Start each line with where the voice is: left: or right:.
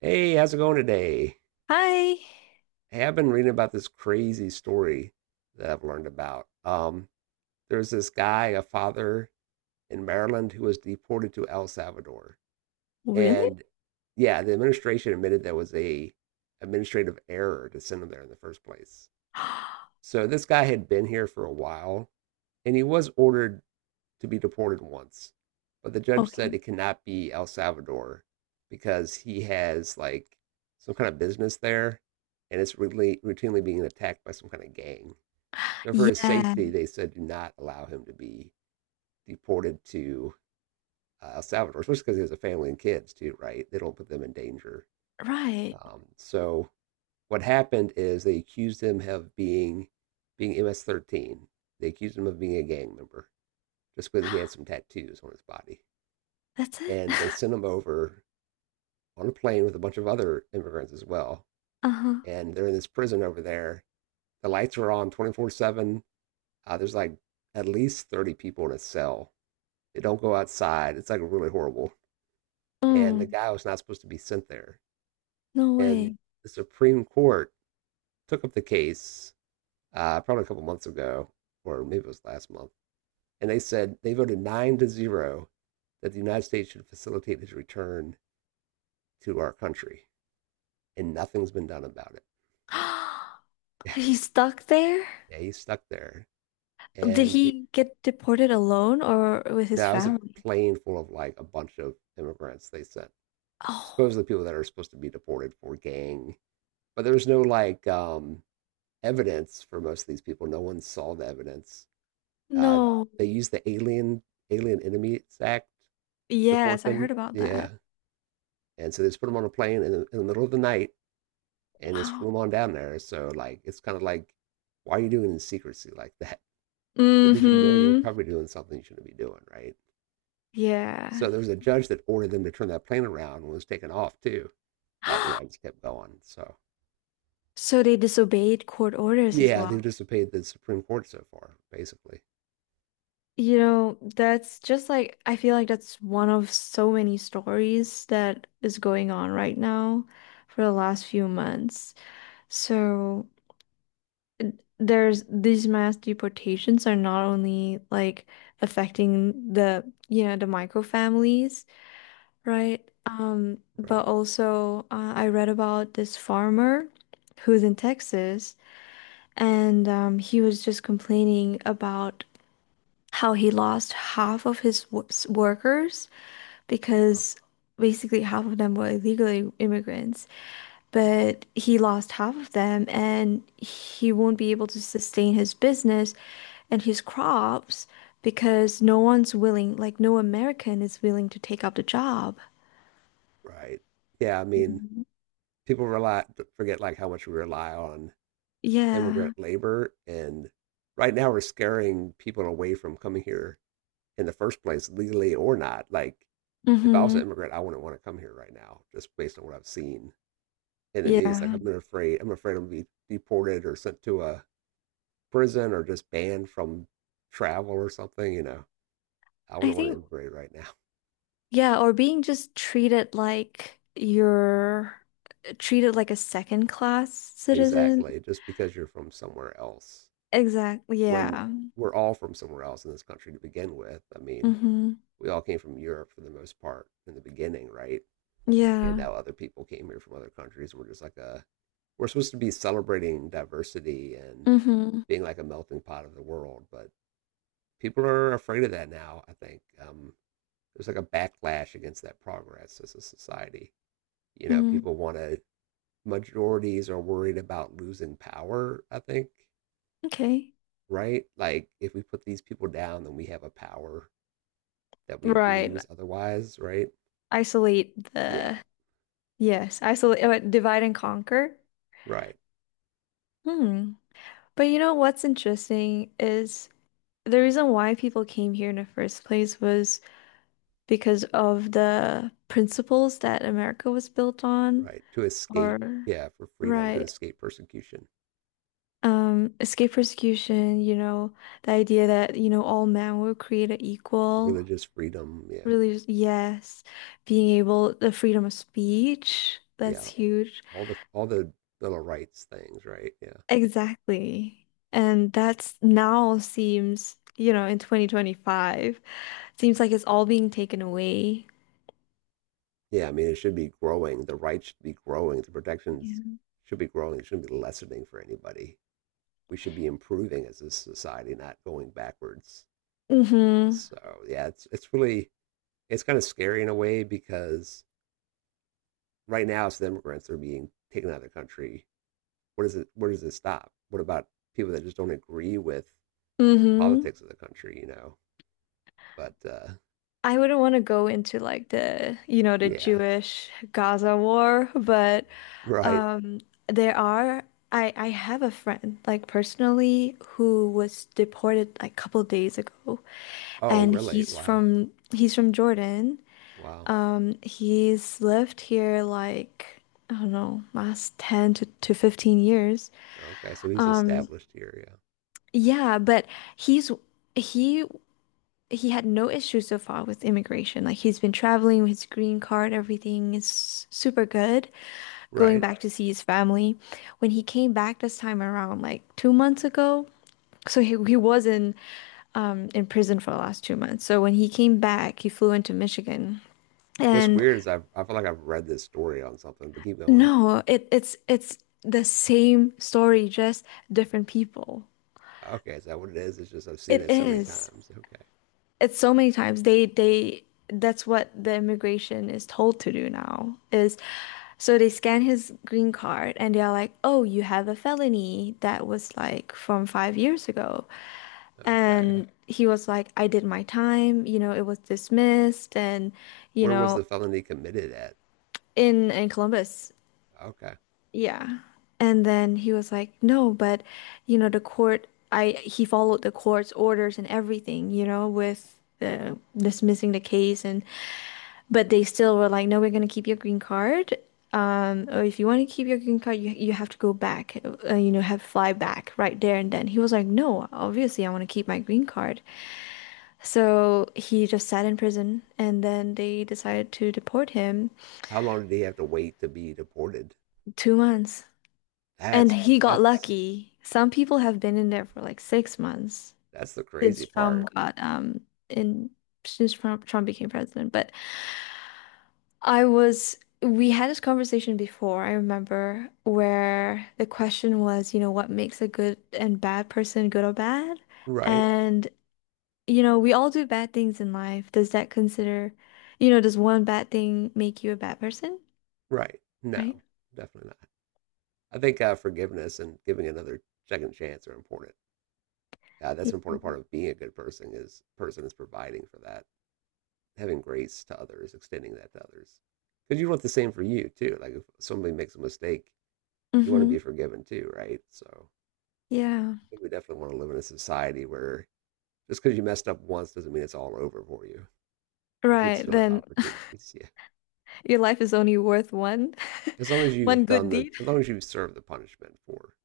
right: Hey, how's it going today?
left: Hi.
right: Hey, I've been reading about this crazy story that I've learned about. There's this guy, a father in Maryland, who was deported to El Salvador.
left: Really?
right: And yeah, the administration admitted there was a administrative error to send him there in the first place. So this guy had been here for a while, and he was ordered to be deported once, but the judge said
left: Okay.
right: it cannot be El Salvador because he has like some kind of business there, and it's really routinely being attacked by some kind of gang. So for his
left: Yeah.
right: safety, they said do not allow him to be deported to El Salvador, especially because he has a family and kids too, right? They don't put them in danger.
left: Right.
right: So what happened is they accused him of being MS-13. They accused him of being a gang member just because he had some tattoos on his body.
left: That's it.
right: And they send them over on a plane with a bunch of other immigrants as well.
left: Uh-huh.
right: And they're in this prison over there. The lights are on 24/7. There's like at least 30 people in a cell. They don't go outside. It's like really horrible. And the
left: Mm,
right: guy was not supposed to be sent there.
left: no
right: And
left: way.
right: the Supreme Court took up the case probably a couple months ago, or maybe it was last month. And they said they voted 9-0 that the United States should facilitate his return to our country. And nothing's been done about it.
left: He's stuck there?
right: Yeah, he's stuck there.
left: Did
right: And we
left: he get deported alone or with his
right: Now it was a
left: family?
right: plane full of like a bunch of immigrants they sent. Supposedly
left: Oh,
right: people that are supposed to be deported for gang. But there was no like evidence for most of these people. No one saw the evidence. Uh
left: no.
right: they used the alien enemies act to deport
left: Yes, I
right: them.
left: heard about
right: Yeah.
left: that.
right: And so they just put them on a plane in the middle of the night and just
left: Wow.
right: flew them on down there. So like it's kind of like why are you doing it in secrecy like that? That means you know you're
left: Mm-hmm.
right: probably doing something you shouldn't be doing, right? So
left: Yeah.
right: there was a judge that ordered them to turn that plane around and was taken off too. But you know, it just kept going. So
left: So they disobeyed court orders as
right: yeah, they've
left: well.
right: disobeyed the Supreme Court so far, basically.
left: That's just like, I feel like that's one of so many stories that is going on right now for the last few months. So there's these mass deportations are not only like affecting the micro families, right? But
right: Right.
left: also I read about this farmer who's in Texas and he was just complaining about how he lost half of his workers
right: Wow.
left: because basically half of them were illegal immigrants, but he lost half of them and he won't be able to sustain his business and his crops because no one's willing, like no American is willing to take up the job.
right: Right. Yeah, I mean,
left: Mhm.
right: people rely forget like how much we rely on
left: Yeah.
right: immigrant labor, and right now we're scaring people away from coming here in the first place, legally or not. Like, if I was
left: Mm-hmm.
right: an immigrant, I wouldn't want to come here right now, just based on what I've seen in the news. Like,
left: Yeah.
right: I've been afraid. I'm afraid I'm gonna be deported or sent to a prison or just banned from travel or something, you know, I
left: I
right: wouldn't want to
left: think,
right: immigrate right now.
left: yeah, or being just treated like you're treated like a second class citizen.
right: Exactly. Just because you're from somewhere else.
left: Exactly.
right: When
left: Yeah.
right: we're all from somewhere else in this country to begin with. I mean,
left: Mm-hmm.
right: we all came from Europe for the most part in the beginning, right? And
left: Yeah.
right: now other people came here from other countries. We're just like a, we're supposed to be celebrating diversity and
left: Mm-hmm.
right: being like a melting pot of the world, but people are afraid of that now. I think there's like a backlash against that progress as a society. You know,
left: Mm,
right: people want to, majorities are worried about losing power, I think,
left: okay.
right: right? Like, if we put these people down, then we have a power that we
left: Right.
right: lose otherwise, right?
left: Isolate
right: Yeah,
left: the, yes, isolate, divide and conquer.
right: right,
left: Hmm. But you know what's interesting is the reason why people came here in the first place was because of the principles that America was built on,
right: right. To escape,
left: or
right: yeah, for freedom, to
left: right.
right: escape persecution,
left: Escape persecution, the idea that all men were created equal.
right: religious freedom, yeah,
left: Really, yes. Being able, the freedom of speech, that's
right: yeah.
left: huge.
right: All the little rights things, right? Yeah.
left: Exactly. And that's now seems in 2025, seems like it's all being taken away.
right: Yeah, I mean, it should be growing. The rights should be growing. The protections
left: Yeah.
right: should be growing. It shouldn't be lessening for anybody. We should be improving as a society, not going backwards.
left: Mm-hmm.
right: So yeah, it's really it's kind of scary in a way because right now it's the immigrants that are being taken out of the country. What is it, where does it stop? What about people that just don't agree with the
left: Mm-hmm.
right: politics of the country, you know? But
left: I wouldn't want to go into like the
right: yeah.
left: Jewish Gaza war, but
right: Right.
left: um there are I have a friend like personally who was deported like a couple days ago
right: Oh
left: and
right: really?
left: he's
right: Wow.
left: from he's from Jordan.
right: Wow.
left: He's lived here like, I don't know, last 10 to 15 years.
right: Okay. So he's
left: Um,
right: established here, yeah.
left: yeah, but he's he he had no issues so far with immigration. Like he's been traveling with his green card, everything is super good. Going
right: Right.
left: back to see his family. When he came back this time around, like 2 months ago, so he was in prison for the last 2 months. So when he came back, he flew into Michigan.
right: What's
left: And
right: weird is I feel like I've read this story on something, but keep going.
left: No, it's the same story, just different people.
right: Okay, is that what it is? It's just I've seen
left: It
right: it so many
left: is.
right: times. Okay.
left: It's so many times they that's what the immigration is told to do now is, so they scan his green card and they're like, "Oh, you have a felony that was like from 5 years ago."
right: Okay.
left: And he was like, "I did my time, it was dismissed and you
right: Where was the
left: know,
right: felony committed at?
left: in Columbus."
right: Okay.
left: Yeah. And then he was like, no, but the court, I he followed the court's orders and everything, with the dismissing the case and but they still were like, no, we're gonna keep your green card. Or if you want to keep your green card, you have to go back, have fly back right there and then. He was like, no, obviously I want to keep my green card. So he just sat in prison and then they decided to deport him.
right: How long did he have to wait to be deported?
left: 2 months. And
right: That's
left: he got
right: that's
left: lucky. Some people have been in there for like 6 months
right: that's the
left: since
right: crazy part.
left: Trump got in, since Trump became president. But I was we had this conversation before, I remember, where the question was, what makes a good and bad person good or bad?
right: Right.
left: And we all do bad things in life. Does that consider, you know, does one bad thing make you a bad person?
right: Right. No,
left: Right?
right: definitely not. I think forgiveness and giving another second chance are important. That's
left: Yeah.
right: an important part of being a good person is providing for that, having grace to others, extending that to others. Because you want the same for you too. Like if somebody makes a mistake, you want to
left: Mm-hmm.
right: be forgiven too, right? So
left: Yeah.
right: I think we definitely want to live in a society where just because you messed up once doesn't mean it's all over for you. You should
left: Right.
right: still have
left: Then
right: opportunities. Yeah.
left: your life is only worth one
right: As long as you've
left: one
right: done
left: good
right: the,
left: deed.
right: as long as you've served the punishment for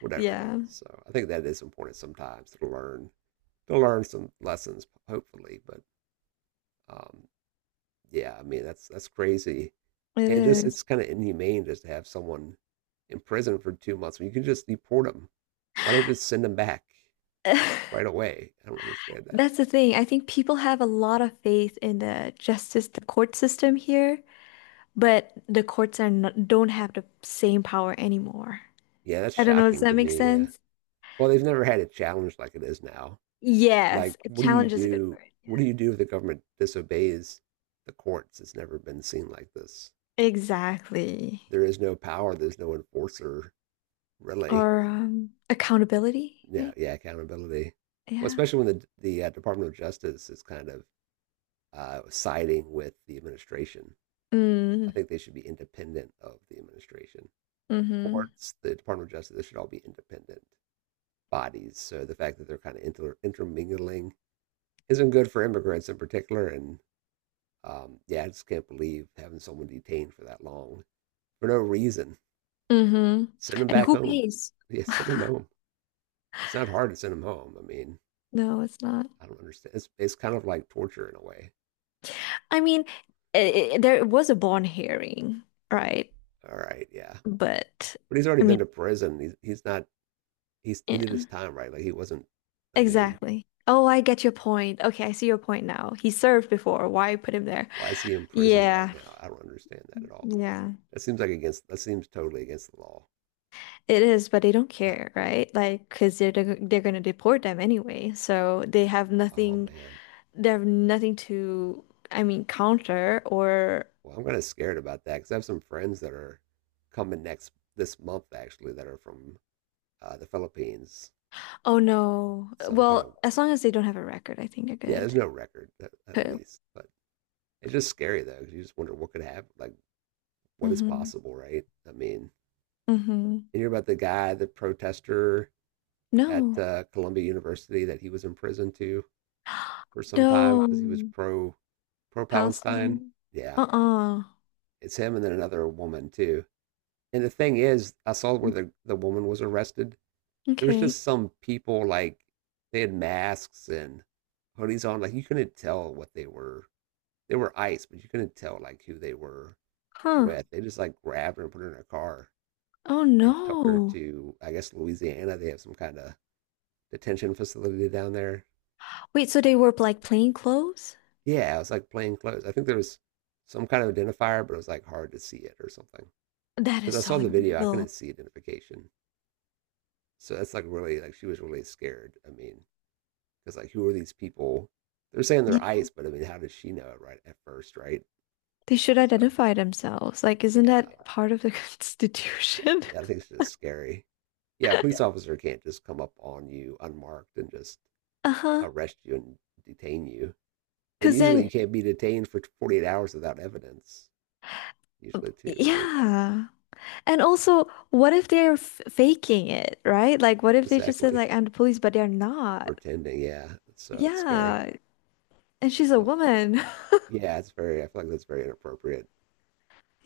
right: whatever it
left: Yeah,
right: is. So I think that is important sometimes to learn, some lessons, hopefully. But um, yeah, I mean, that's crazy.
left: it
right: And just,
left: is.
right: it's kind of inhumane just to have someone in prison for 2 months when you can just deport them. Why not just send them back right away? I don't understand that.
left: That's the thing. I think people have a lot of faith in the justice, the court system here, but the courts are not, don't have the same power anymore.
right: Yeah, that's
left: I don't know, does
right: shocking to
left: that make
right: me. Yeah.
left: sense?
right: Well, they've never had a challenge like it is now.
left: Yes,
right: Like,
left: a challenge is a good word. Yeah.
right: what do you do if the government disobeys the courts. It's never been seen like this.
left: Exactly.
right: There is no power. There's no enforcer, really.
left: Or accountability,
right: Yeah,
left: right?
right: yeah, accountability. Well,
left: Yeah.
right: especially when the department of justice is kind of siding with the administration. I
left: Mm,
right: think they should be independent of the administration. The
left: mm-hmm.
right: courts, the department of justice, they should all be independent bodies. So the fact that they're kind of intermingling isn't good for immigrants in particular, and yeah, I just can't believe having someone detained for that long for no reason.
left: Mm-hmm.
right: Send them
left: And
right: back
left: who
right: home.
left: pays?
right: Yeah, send them home. It's not hard to send them home. I mean,
left: No, it's not.
right: I don't understand. It's kind of like torture in a way.
left: I mean, I there was a bond hearing, right?
right: All right, yeah.
left: But
right: But he's already
left: I
right: been to
left: mean,
right: prison. He's not, he did his
left: yeah,
right: time, right? Like he wasn't, I mean,
left: exactly. Oh, I get your point. Okay, I see your point now. He served before. Why put him there?
right: why is he imprisoned right
left: Yeah,
right: now? I don't understand that at all.
left: yeah,
right: That seems like against, that seems totally against the law.
left: it is, but they don't care, right? Like, because they're gonna deport them anyway, so they have
right: Oh,
left: nothing.
right: man.
left: They have nothing to, I mean, counter or.
right: Well, I'm kind of scared about that because I have some friends that are coming next this month actually that are from the Philippines.
left: Oh no.
right: Some kind
left: Well,
right: of
left: as long as they don't have a record, I think they're
right: yeah.
left: good.
right: There's no record at
left: Cool.
right: least, but it's just scary though. 'Cause you just wonder what could happen, like what is
left: Mm-hmm.
right: possible, right? I mean,
left: Mm-hmm.
right: you hear about the guy, the protester at
left: No.
right: Columbia University that he was in prison to for some time
left: No.
right: because he was pro Palestine.
left: Palestine.
right: Yeah,
left: Uh-uh.
right: it's him and then another woman too. And the thing is, I saw where
left: Mm,
right: the woman was arrested. There was
left: Okay.
right: just some people like they had masks and hoodies on, like you couldn't tell what they were ice, but you couldn't tell like who they were
left: Huh.
right: with. They just like grabbed her and put her in a car
left: Oh
right: and took her
left: no.
right: to I guess Louisiana. They have some kind of detention facility down there.
left: Wait, so they were like plain clothes?
right: Yeah, it was like plain clothes. I think there was some kind of identifier, but it was like hard to see it or something.
left: That is
right: Because I saw
left: so
right: the video, I couldn't
left: illegal.
right: see identification. So that's like really, like, she was really scared. I mean, because like who are these people? They're saying
left: Yeah.
right: they're ice, but I mean, how does she know it right at first, right?
left: They should
right: So
left: identify themselves. Like, isn't
right: yeah,
left: that part of the
right: yeah,
left: Constitution?
right: yeah, I think it's just scary. Yeah, a police officer can't just come up on you unmarked and just
left: Uh-huh.
right: arrest you and detain you. And
left: Because
right: usually you
left: then,
right: can't be detained for 48 hours without evidence, usually, too, right?
left: yeah. And also, what if they're f faking it, right? Like, what if they just said,
right: Exactly.
left: like, I'm the police, but they're not?
right: Pretending, yeah. So it's scary.
left: Yeah. And she's a
right: Well,
left: woman.
right: yeah, it's very, I feel like that's very inappropriate.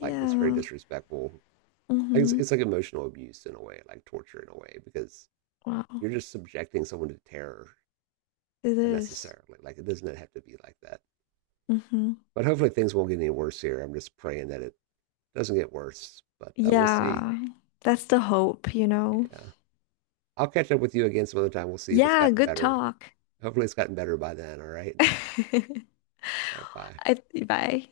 right: Like, that's very disrespectful. Like, It's,
left: Mm-hmm.
right: it's like emotional abuse in a way, like torture in a way, because
left: Wow.
right: you're just subjecting someone to terror
left: It is.
right: unnecessarily. Like, it doesn't have to be like that.
left: Mm-hmm.
right: But hopefully things won't get any worse here. I'm just praying that it doesn't get worse, but we'll see.
left: Yeah, that's the hope.
right: Yeah. I'll catch up with you again some other time. We'll see if it's
left: Yeah,
right: gotten
left: good
right: better.
left: talk.
right: Hopefully it's gotten better by then. All right.
left: I,
right: All right. Bye.
left: bye.